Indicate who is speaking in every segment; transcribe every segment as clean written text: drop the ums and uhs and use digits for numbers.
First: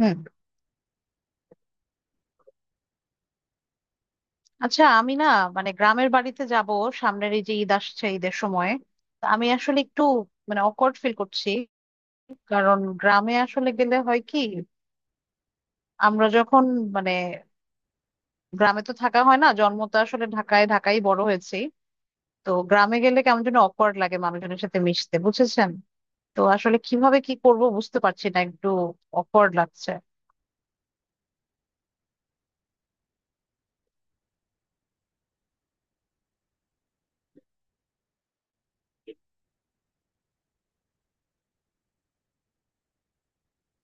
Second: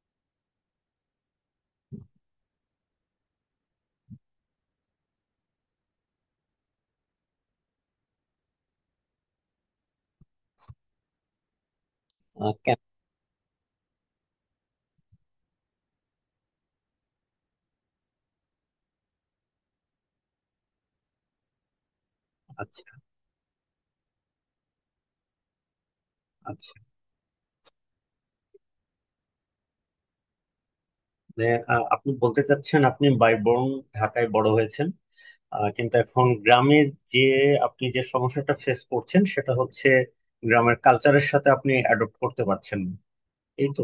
Speaker 1: হুম। আচ্ছা, আমি না মানে গ্রামের বাড়িতে যাব সামনের এই যে ঈদ আসছে ঈদের সময়। তা আমি আসলে একটু মানে অকওয়ার্ড ফিল করছি।
Speaker 2: কেন।
Speaker 1: কারণ গ্রামে আসলে গেলে হয় কি, আমরা যখন মানে গ্রামে তো থাকা হয় না, জন্ম তো আসলে ঢাকায়, ঢাকায় বড় হয়েছি। তো
Speaker 2: আচ্ছা,
Speaker 1: গ্রামে গেলে কেমন যেন অকওয়ার্ড লাগে মানুষজনের সাথে মিশতে, বুঝেছেন? তো
Speaker 2: আচ্ছা।
Speaker 1: আসলে কিভাবে কি করব বুঝতে পারছি না, একটু অকওয়ার্ড লাগছে।
Speaker 2: মানে আপনি বলতে চাচ্ছেন আপনি বাইবর্ন ঢাকায় বড় হয়েছেন। কিন্তু এখন গ্রামে যে আপনি যে সমস্যাটা ফেস করছেন সেটা হচ্ছে গ্রামের কালচারের সাথে আপনি অ্যাডপ্ট করতে পারছেন না। এই তো।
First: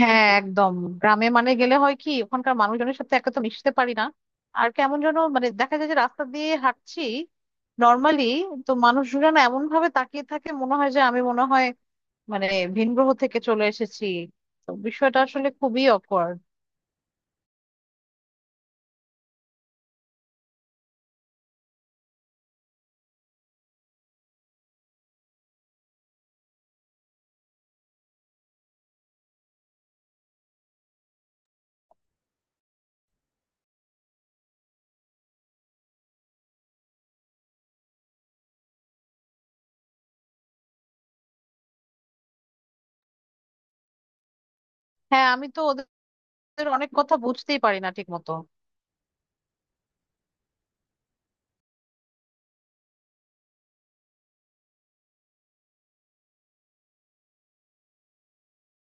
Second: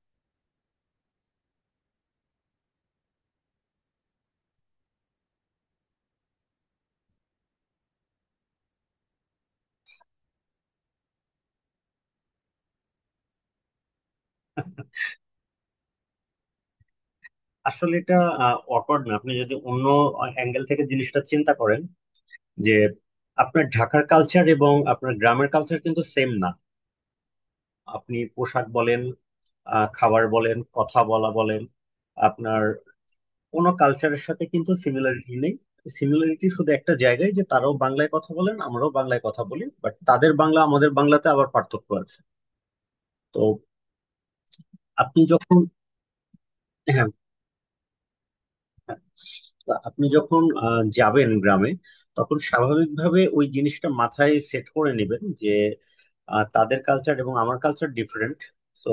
Speaker 1: হ্যাঁ, একদম। গ্রামে মানে গেলে হয় কি, ওখানকার মানুষজনের সাথে একে তো মিশতে পারি না, আর কেমন যেন মানে দেখা যায় যে রাস্তা দিয়ে হাঁটছি নর্মালি, তো মানুষজন এমন ভাবে তাকিয়ে থাকে মনে হয় যে আমি মনে হয় মানে ভিন গ্রহ থেকে চলে এসেছি। তো বিষয়টা আসলে খুবই অকওয়ার্ড।
Speaker 2: আসলে এটা অকওয়ার্ড না, আপনি যদি অন্য অ্যাঙ্গেল থেকে জিনিসটা চিন্তা করেন যে আপনার ঢাকার কালচার এবং আপনার গ্রামের কালচার কিন্তু সেম না। আপনি পোশাক বলেন, খাবার বলেন, কথা বলা বলেন, আপনার কোনো কালচারের সাথে কিন্তু সিমিলারিটি নেই। সিমিলারিটি শুধু একটা জায়গায়, যে তারাও বাংলায় কথা বলেন আমরাও বাংলায় কথা বলি, বাট তাদের বাংলা আমাদের বাংলাতে আবার পার্থক্য আছে। তো আপনি
Speaker 1: হ্যাঁ, আমি
Speaker 2: যখন
Speaker 1: তো ওদের অনেক
Speaker 2: হ্যাঁ।
Speaker 1: কথা বুঝতেই পারি না ঠিক মতো।
Speaker 2: তো আপনি যখন যাবেন গ্রামে, তখন স্বাভাবিকভাবে ওই জিনিসটা মাথায় সেট করে নেবেন যে তাদের কালচার এবং আমার কালচার ডিফারেন্ট। সো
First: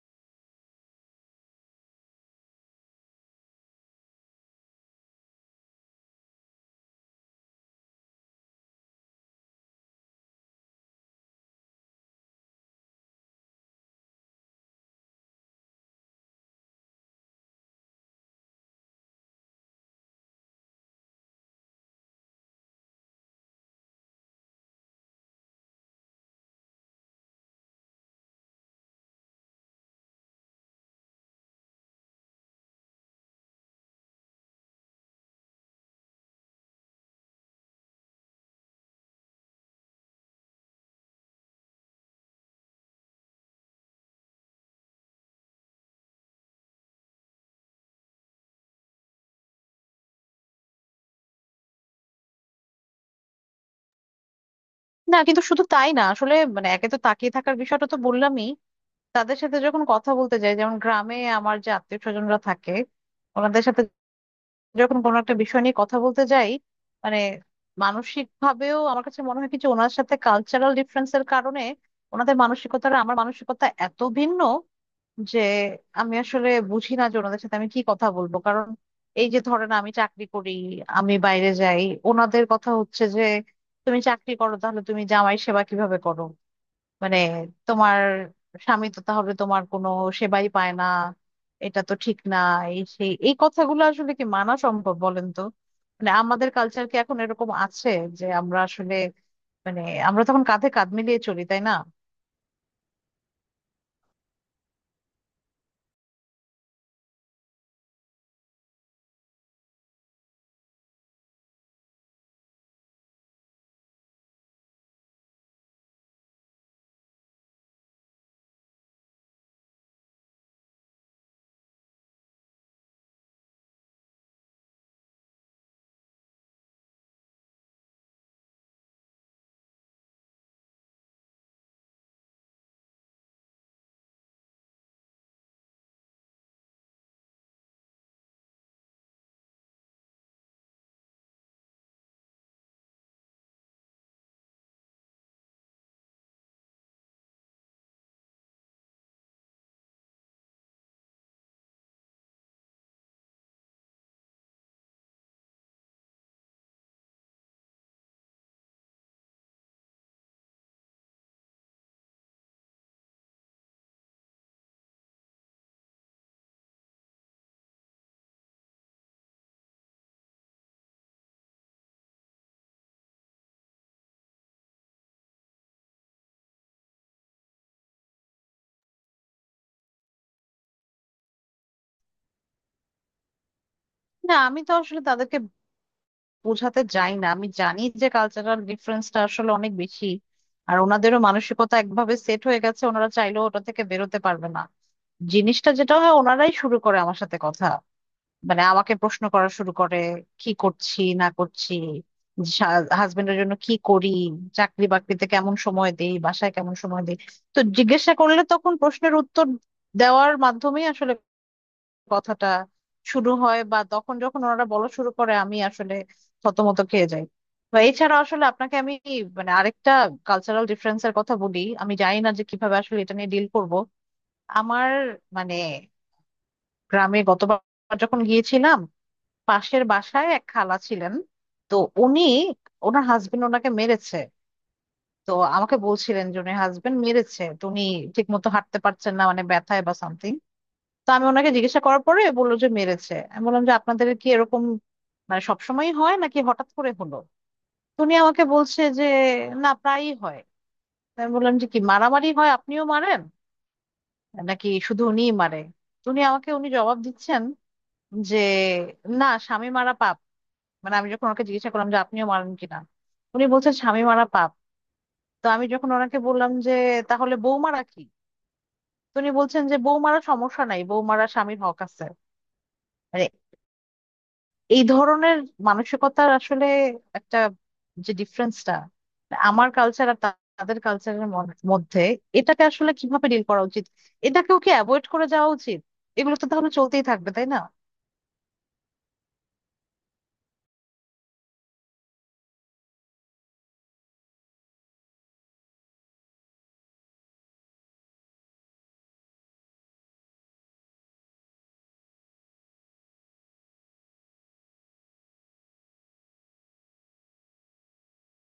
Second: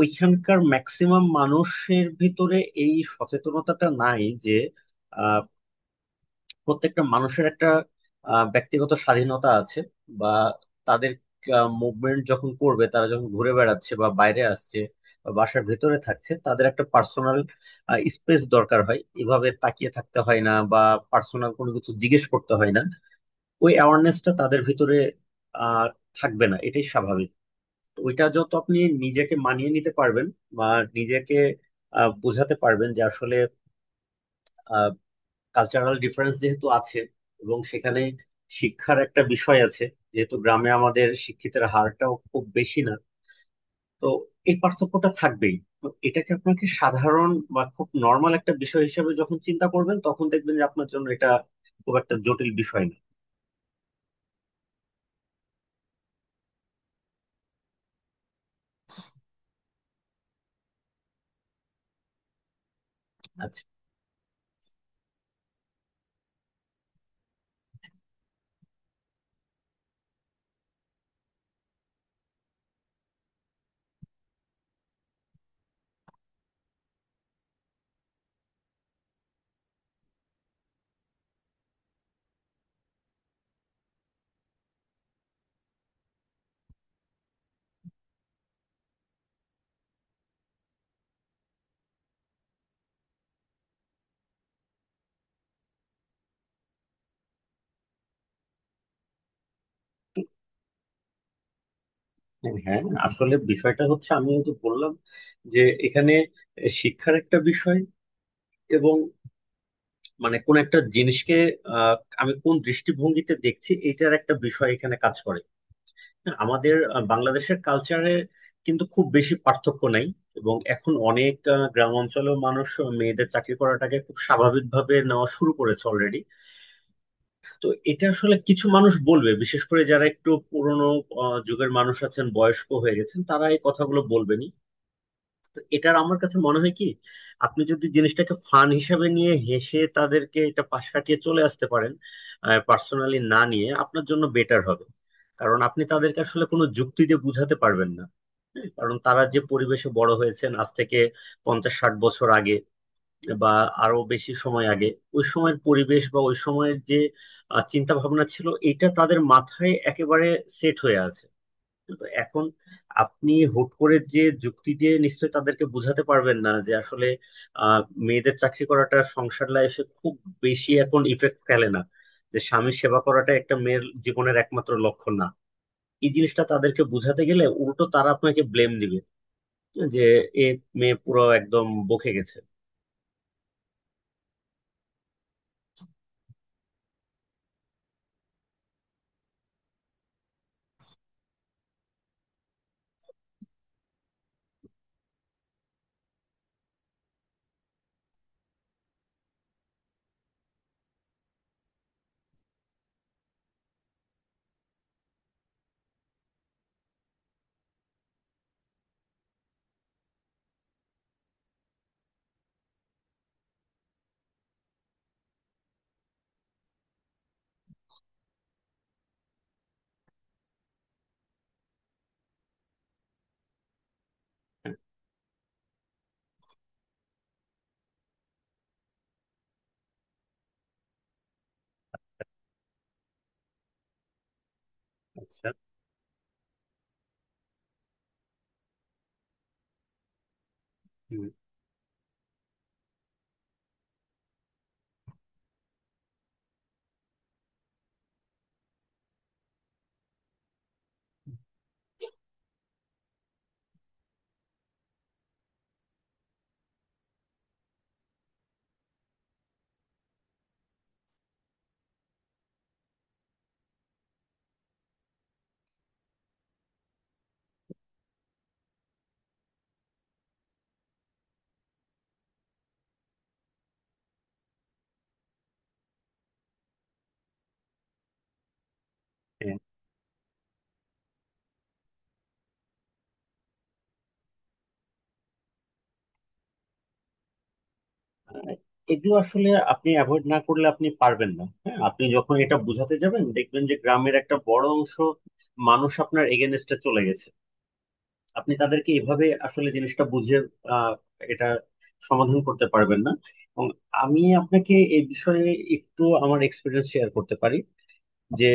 Speaker 2: ওইখানকার ম্যাক্সিমাম মানুষের ভিতরে এই সচেতনতাটা নাই যে প্রত্যেকটা মানুষের একটা ব্যক্তিগত স্বাধীনতা আছে, বা তাদের মুভমেন্ট যখন করবে, তারা যখন ঘুরে বেড়াচ্ছে বা বাইরে আসছে বা বাসার ভেতরে থাকছে, তাদের একটা পার্সোনাল স্পেস দরকার হয়, এভাবে তাকিয়ে থাকতে হয় না বা পার্সোনাল কোনো কিছু জিজ্ঞেস করতে হয় না। ওই অ্যাওয়ারনেসটা তাদের ভিতরে আহ থাকবে না, এটাই স্বাভাবিক। তো ওইটা যত আপনি নিজেকে মানিয়ে নিতে পারবেন বা নিজেকে বোঝাতে পারবেন যে আসলে কালচারাল ডিফারেন্স যেহেতু আছে এবং সেখানে শিক্ষার একটা বিষয় আছে, যেহেতু গ্রামে আমাদের শিক্ষিতের হারটাও খুব বেশি না, তো এই পার্থক্যটা থাকবেই। তো এটাকে আপনাকে সাধারণ বা খুব নর্মাল একটা বিষয় হিসেবে যখন চিন্তা করবেন, তখন দেখবেন যে আপনার জন্য এটা খুব একটা জটিল বিষয় না।
Speaker 1: না কিন্তু শুধু তাই না, আসলে মানে একে তো তাকিয়ে থাকার বিষয়টা তো বললামই। তাদের সাথে যখন কথা বলতে যাই, যেমন গ্রামে আমার যে আত্মীয় স্বজনরা থাকে
Speaker 2: আচ্ছা।
Speaker 1: ওনাদের সাথে যখন কোনো একটা বিষয় নিয়ে কথা বলতে যাই মানে, মানসিক ভাবেও আমার কাছে মনে হয় কিছু ওনার সাথে কালচারাল ডিফারেন্সের কারণে ওনাদের মানসিকতাটা আমার মানসিকতা এত ভিন্ন যে আমি আসলে বুঝি না যে ওনাদের সাথে আমি কি কথা বলবো। কারণ এই যে ধরেন আমি চাকরি করি, আমি বাইরে যাই, ওনাদের কথা হচ্ছে যে তুমি চাকরি করো তাহলে তুমি জামাই সেবা কিভাবে করো। মানে তোমার স্বামী তো তাহলে তোমার কোনো সেবাই পায় না, এটা তো ঠিক না। এই সেই, এই কথাগুলো আসলে কি মানা সম্ভব বলেন তো? মানে আমাদের কালচার কি এখন এরকম আছে, যে আমরা আসলে মানে আমরা তখন কাঁধে কাঁধ মিলিয়ে চলি, তাই না?
Speaker 2: হ্যাঁ, আসলে বিষয়টা হচ্ছে, আমি তো বললাম যে এখানে শিক্ষার একটা বিষয়, এবং মানে কোন একটা জিনিসকে আহ, আমি কোন দৃষ্টিভঙ্গিতে দেখছি, এটার একটা বিষয় এখানে কাজ করে। না, আমাদের বাংলাদেশের কালচারের কিন্তু খুব বেশি পার্থক্য নাই, এবং এখন অনেক গ্রাম অঞ্চলেও মানুষ মেয়েদের চাকরি করাটাকে খুব স্বাভাবিকভাবে নেওয়া শুরু করেছে অলরেডি। তো এটা আসলে কিছু মানুষ বলবে, বিশেষ করে যারা একটু পুরনো যুগের মানুষ আছেন, বয়স্ক হয়ে গেছেন, তারা এই কথাগুলো বলবেনই। তো এটার আমার কাছে মনে হয় কি, আপনি যদি জিনিসটাকে ফান হিসাবে নিয়ে হেসে তাদেরকে এটা পাশ কাটিয়ে চলে আসতে পারেন, পার্সোনালি না নিয়ে, আপনার জন্য বেটার হবে। কারণ আপনি তাদেরকে আসলে কোনো যুক্তি দিয়ে বুঝাতে পারবেন না। হ্যাঁ, কারণ তারা যে পরিবেশে বড় হয়েছেন আজ থেকে 50-60 বছর আগে বা আরো বেশি সময় আগে, ওই সময়ের পরিবেশ বা ওই সময়ের যে চিন্তা ভাবনা ছিল এটা তাদের মাথায় একেবারে সেট হয়ে আছে। তো এখন আপনি হুট করে যে যুক্তি দিয়ে নিশ্চয়ই তাদেরকে বোঝাতে পারবেন না যে আসলে আহ, মেয়েদের চাকরি করাটা সংসার লাইফে খুব বেশি এখন ইফেক্ট ফেলে না, যে স্বামীর সেবা করাটা একটা মেয়ের জীবনের একমাত্র লক্ষ্য না। এই জিনিসটা তাদেরকে বোঝাতে গেলে উল্টো তারা আপনাকে ব্লেম দিবে যে এ মেয়ে পুরো একদম বকে গেছে।
Speaker 1: না আমি তো আসলে তাদেরকে বোঝাতে যাই না, আমি জানি যে কালচারাল ডিফারেন্সটা আসলে অনেক বেশি। আর ওনাদেরও মানসিকতা একভাবে সেট হয়ে গেছে, ওনারা চাইলেও ওটা থেকে বেরোতে পারবে না। জিনিসটা যেটা হয়, ওনারাই শুরু করে আমার সাথে কথা, মানে আমাকে প্রশ্ন করা শুরু করে কি করছি না করছি, হাজবেন্ডের জন্য কি করি, চাকরি বাকরিতে কেমন সময় দেই, বাসায় কেমন সময় দেই। তো জিজ্ঞাসা করলে তখন প্রশ্নের উত্তর দেওয়ার মাধ্যমেই আসলে কথাটা শুরু হয়, বা তখন যখন ওনারা বলা শুরু করে আমি আসলে থতমত খেয়ে যাই। তো এছাড়া আসলে আপনাকে আমি মানে আরেকটা কালচারাল ডিফারেন্সের কথা বলি, আমি জানি না যে কিভাবে আসলে এটা নিয়ে ডিল করব।
Speaker 2: হ্যাঁ,
Speaker 1: আমার মানে, গ্রামে গতবার যখন গিয়েছিলাম পাশের বাসায় এক খালা ছিলেন। তো উনি, ওনার হাজবেন্ড ওনাকে মেরেছে। তো
Speaker 2: আচ্ছা।
Speaker 1: আমাকে বলছিলেন যে উনি হাজবেন্ড মেরেছে, তো উনি ঠিক মতো হাঁটতে পারছেন না মানে ব্যথায় বা সামথিং। তো আমি
Speaker 2: হুম।
Speaker 1: ওনাকে জিজ্ঞাসা করার পরে বললো যে মেরেছে। আমি বললাম যে আপনাদের কি এরকম মানে সবসময় হয় নাকি হঠাৎ করে হলো? তো উনি আমাকে বলছে যে না, প্রায়ই হয়। তো আমি বললাম যে কি মারামারি হয়, আপনিও মারেন নাকি শুধু উনিই মারে? তো উনি আমাকে উনি জবাব দিচ্ছেন যে না স্বামী মারা পাপ। মানে আমি যখন ওনাকে জিজ্ঞাসা করলাম যে আপনিও মারেন কিনা, উনি বলছেন স্বামী মারা পাপ। তো আমি যখন ওনাকে বললাম যে তাহলে বউ মারা কি, তো উনি বলছেন যে বউ মারা সমস্যা নাই, বউ মারা স্বামীর হক আছে। মানে এই ধরনের মানসিকতার আসলে একটা যে ডিফারেন্সটা
Speaker 2: হ্যাঁ।
Speaker 1: আমার কালচার আর তাদের কালচারের মধ্যে, এটাকে আসলে কিভাবে ডিল করা উচিত? এটাকেও কি অ্যাভয়েড করে যাওয়া উচিত? এগুলো তো তাহলে চলতেই থাকবে, তাই না?
Speaker 2: আহ, এগুলো আসলে আপনি অ্যাভয়েড না করলে আপনি পারবেন না। হ্যাঁ, আপনি যখন এটা বোঝাতে যাবেন, দেখবেন যে গ্রামের একটা বড় অংশ মানুষ আপনার এগেনস্টে চলে গেছে। আপনি তাদেরকে এভাবে আসলে জিনিসটা বুঝিয়ে আহ, এটা সমাধান করতে পারবেন না। এবং আমি আপনাকে এই বিষয়ে একটু আমার এক্সপিরিয়েন্স শেয়ার করতে পারি, যে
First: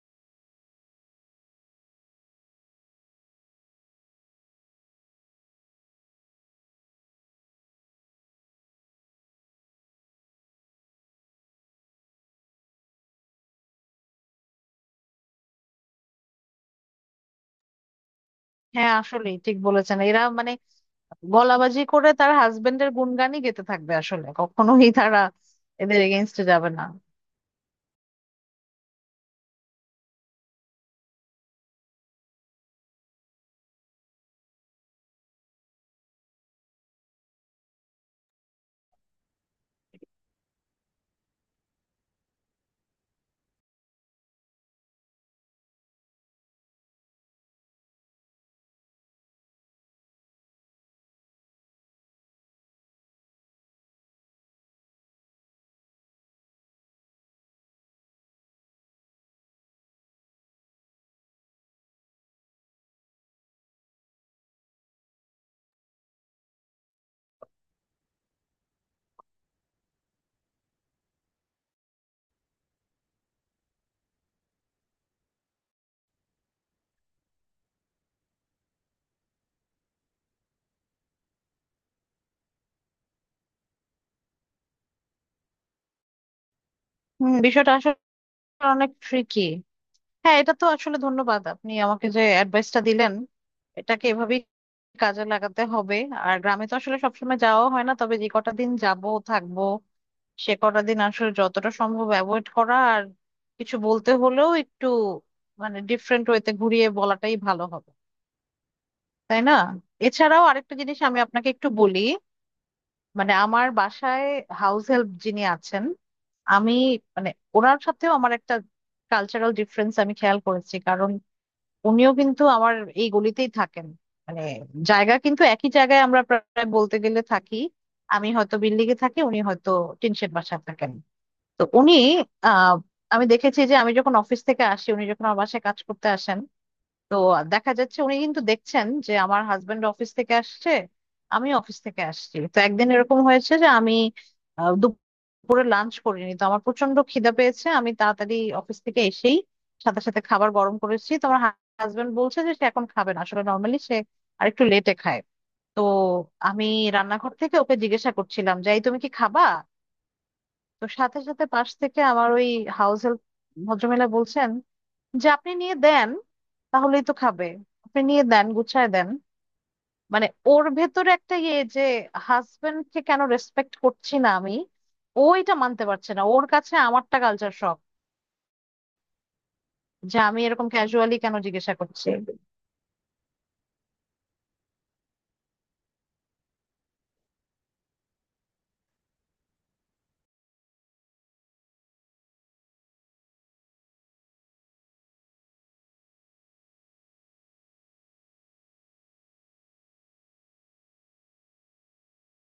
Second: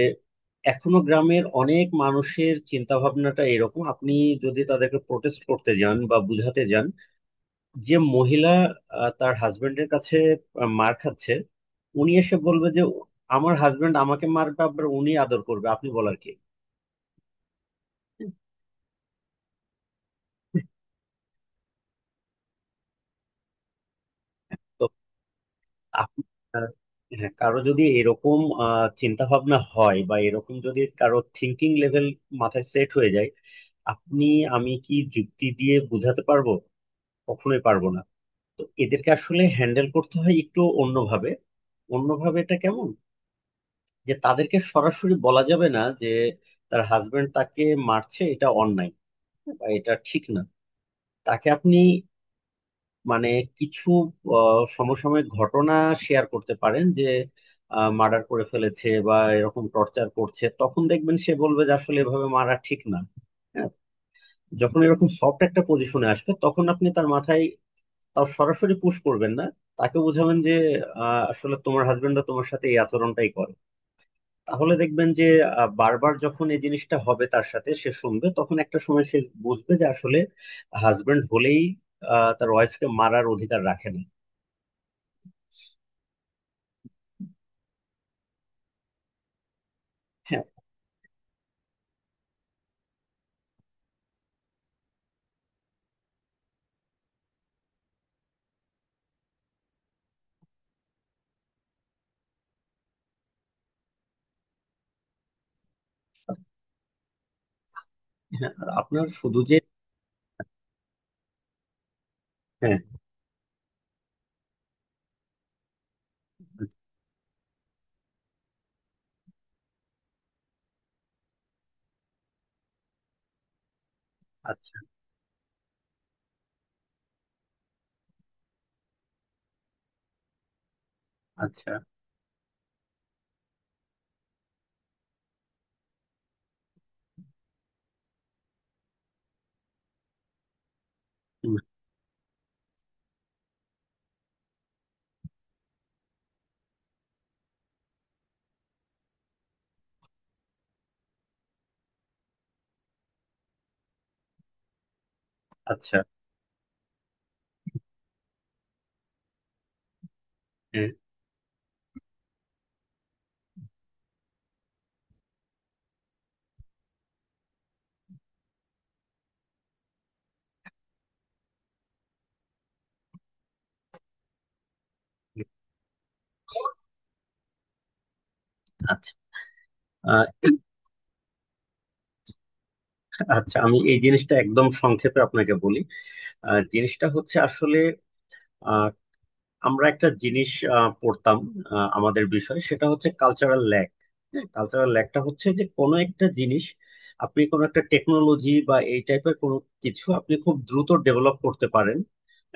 Speaker 2: এখনো গ্রামের অনেক মানুষের চিন্তা ভাবনাটা এরকম। আপনি যদি তাদেরকে প্রোটেস্ট করতে যান বা বুঝাতে যান যে মহিলা তার হাজবেন্ডের কাছে মার খাচ্ছে, উনি এসে বলবে যে আমার হাজবেন্ড আমাকে মারবে আবার উনি আদর করবে, আপনি বলার কি।
Speaker 1: হ্যাঁ আসলে ঠিক বলেছেন, এরা মানে গলাবাজি করে তার হাজবেন্ডের গুণগানই গেতে থাকবে, আসলে
Speaker 2: তো
Speaker 1: কখনোই তারা এদের
Speaker 2: আপনি
Speaker 1: এগেনস্টে
Speaker 2: আহ,
Speaker 1: যাবে না।
Speaker 2: হ্যাঁ, কারো যদি এরকম চিন্তা ভাবনা হয় বা এরকম যদি কারো থিঙ্কিং লেভেল মাথায় সেট হয়ে যায়, আপনি, আমি কি যুক্তি দিয়ে বোঝাতে পারবো? কখনোই পারবো না। তো এদেরকে আসলে হ্যান্ডেল করতে হয় একটু অন্যভাবে। অন্যভাবে এটা কেমন, যে তাদেরকে সরাসরি বলা যাবে না যে তার হাজবেন্ড তাকে মারছে এটা অন্যায় বা এটা ঠিক না। তাকে আপনি মানে কিছু সমসাময়িক ঘটনা শেয়ার করতে পারেন, যে মার্ডার করে ফেলেছে বা এরকম টর্চার করছে, তখন দেখবেন সে বলবে যে আসলে এভাবে মারা ঠিক না। হ্যাঁ, যখন এরকম সফট একটা পজিশনে আসবে, তখন আপনি তার মাথায় তাও সরাসরি পুশ করবেন না। তাকে বোঝাবেন যে আসলে তোমার হাজবেন্ডরা তোমার সাথে এই আচরণটাই করে। তাহলে দেখবেন যে বারবার যখন এই জিনিসটা হবে তার সাথে, সে শুনবে, তখন একটা সময় সে বুঝবে যে আসলে হাজবেন্ড হলেই তার ওয়াইফকে মারার অধিকার রাখে না।
Speaker 1: হম, বিষয়টা আসলে অনেক ট্রিকি। হ্যাঁ
Speaker 2: হ্যাঁ।
Speaker 1: এটা তো আসলে ধন্যবাদ, আপনি আমাকে যে অ্যাডভাইসটা দিলেন এটাকে এভাবেই কাজে লাগাতে হবে। আর গ্রামে তো আসলে সবসময় যাওয়া হয় না, তবে যে কটা দিন যাব থাকবো সে কটা দিন আসলে যতটা সম্ভব অ্যাভয়েড করা আর কিছু বলতে হলেও একটু মানে ডিফারেন্ট ওয়েতে ঘুরিয়ে বলাটাই ভালো হবে,
Speaker 2: হ্যাঁ, আর আপনার শুধু
Speaker 1: তাই না?
Speaker 2: যে
Speaker 1: এছাড়াও আরেকটা জিনিস আমি আপনাকে একটু বলি।
Speaker 2: হ্যাঁ,
Speaker 1: মানে আমার বাসায় হাউস হেল্প যিনি আছেন, আমি মানে ওনার সাথেও আমার একটা কালচারাল ডিফারেন্স আমি খেয়াল করেছি, কারণ উনিও কিন্তু আমার এই গলিতেই থাকেন। মানে
Speaker 2: আচ্ছা,
Speaker 1: জায়গা কিন্তু একই জায়গায় আমরা প্রায় বলতে গেলে থাকি, আমি হয়তো বিল্ডিং এ থাকি, উনি হয়তো টিনশেড বাসায় থাকেন। তো
Speaker 2: আচ্ছা,
Speaker 1: উনি আহ আমি দেখেছি যে আমি যখন অফিস থেকে আসি উনি যখন আমার বাসায় কাজ করতে আসেন, তো দেখা যাচ্ছে উনি কিন্তু দেখছেন যে আমার হাজবেন্ড অফিস থেকে আসছে, আমি
Speaker 2: হুম,
Speaker 1: অফিস থেকে আসছি। তো একদিন এরকম হয়েছে যে আমি দুপুরে লাঞ্চ করিনি, তো আমার প্রচন্ড খিদা পেয়েছে, আমি তাড়াতাড়ি অফিস থেকে এসেই সাথে সাথে খাবার গরম করেছি। তো আমার হাজবেন্ড বলছে যে সে এখন খাবে না, আসলে নর্মালি সে আরেকটু লেটে খায়। তো
Speaker 2: আচ্ছা,
Speaker 1: আমি রান্নাঘর থেকে ওকে জিজ্ঞাসা করছিলাম যে এই তুমি কি খাবা? তো
Speaker 2: হ্যাঁ,
Speaker 1: সাথে সাথে পাশ থেকে আমার ওই হাউস হেল্প ভদ্রমহিলা বলছেন যে আপনি নিয়ে দেন তাহলেই তো খাবে, আপনি নিয়ে দেন গুছায় দেন। মানে ওর ভেতরে একটা ইয়ে যে হাজবেন্ডকে কেন রেসপেক্ট করছি না আমি, ও
Speaker 2: হুম,
Speaker 1: এটা মানতে পারছে না, ওর কাছে আমারটা কালচার শক,
Speaker 2: আচ্ছা।
Speaker 1: যে
Speaker 2: আহ,
Speaker 1: আমি এরকম ক্যাজুয়ালি কেন জিজ্ঞাসা করছি।
Speaker 2: আচ্ছা, আমি এই জিনিসটা একদম সংক্ষেপে আপনাকে বলি। জিনিসটা হচ্ছে আসলে আমরা একটা জিনিস পড়তাম আমাদের বিষয়, সেটা হচ্ছে কালচারাল ল্যাগ। হ্যাঁ, কালচারাল ল্যাগটা হচ্ছে যে কোনো একটা জিনিস, আপনি কোনো একটা টেকনোলজি বা এই টাইপের কোনো কিছু আপনি খুব দ্রুত ডেভেলপ করতে পারেন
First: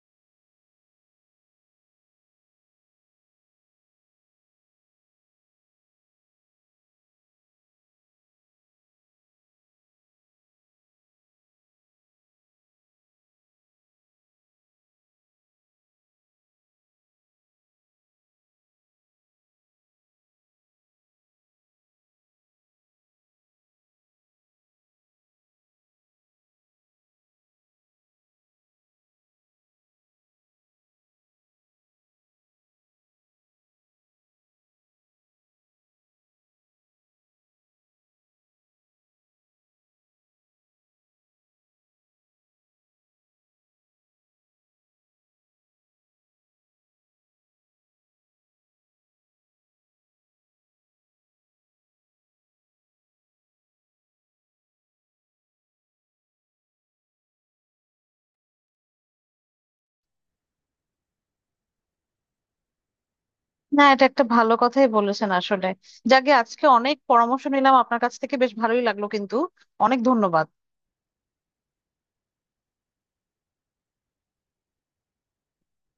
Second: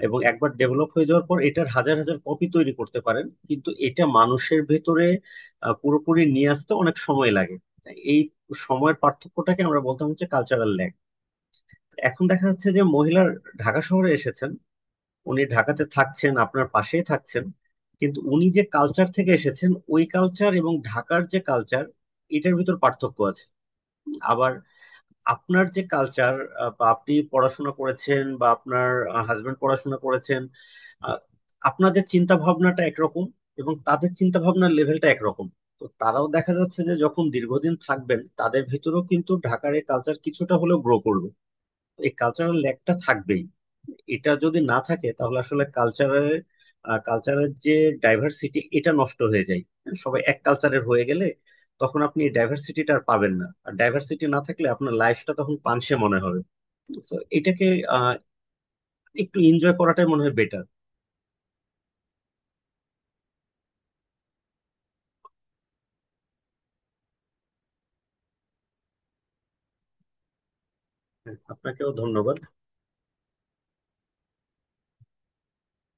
Speaker 2: এবং একবার ডেভেলপ হয়ে যাওয়ার পর এটার হাজার হাজার কপি তৈরি করতে পারেন, কিন্তু এটা মানুষের ভেতরে পুরোপুরি নিয়ে আসতে অনেক সময় লাগে। তাই এই সময়ের পার্থক্যটাকে আমরা বলতাম হচ্ছে কালচারাল ল্যাগ। এখন দেখা যাচ্ছে যে মহিলার ঢাকা শহরে এসেছেন, উনি ঢাকাতে থাকছেন, আপনার পাশেই থাকছেন, কিন্তু উনি যে কালচার থেকে এসেছেন ওই কালচার এবং ঢাকার যে কালচার, এটার ভিতর পার্থক্য আছে। আবার আপনার যে কালচার, বা আপনি পড়াশোনা করেছেন বা আপনার হাজবেন্ড পড়াশোনা করেছেন, আহ, আপনাদের চিন্তা ভাবনাটা একরকম এবং তাদের চিন্তা ভাবনার লেভেলটা একরকম। তো তারাও দেখা যাচ্ছে যে যখন দীর্ঘদিন থাকবেন, তাদের ভিতরেও কিন্তু ঢাকার এই কালচার কিছুটা হলেও গ্রো করবে। এই কালচারাল ল্যাগটা থাকবেই। এটা যদি না থাকে তাহলে আসলে কালচারের কালচারের যে ডাইভার্সিটি, এটা নষ্ট হয়ে যায়। সবাই এক কালচারের হয়ে গেলে তখন আপনি এই ডাইভার্সিটিটা আর পাবেন না, আর ডাইভার্সিটি না থাকলে আপনার লাইফটা তখন পানসে মনে হবে। তো এটাকে আহ, একটু এনজয় করাটাই মনে হয় বেটার।
Speaker 1: না এটা একটা ভালো কথাই বলেছেন আসলে, যাকে আজকে অনেক পরামর্শ নিলাম আপনার কাছ থেকে, বেশ ভালোই লাগলো কিন্তু। অনেক ধন্যবাদ।
Speaker 2: আপনাকেও ধন্যবাদ।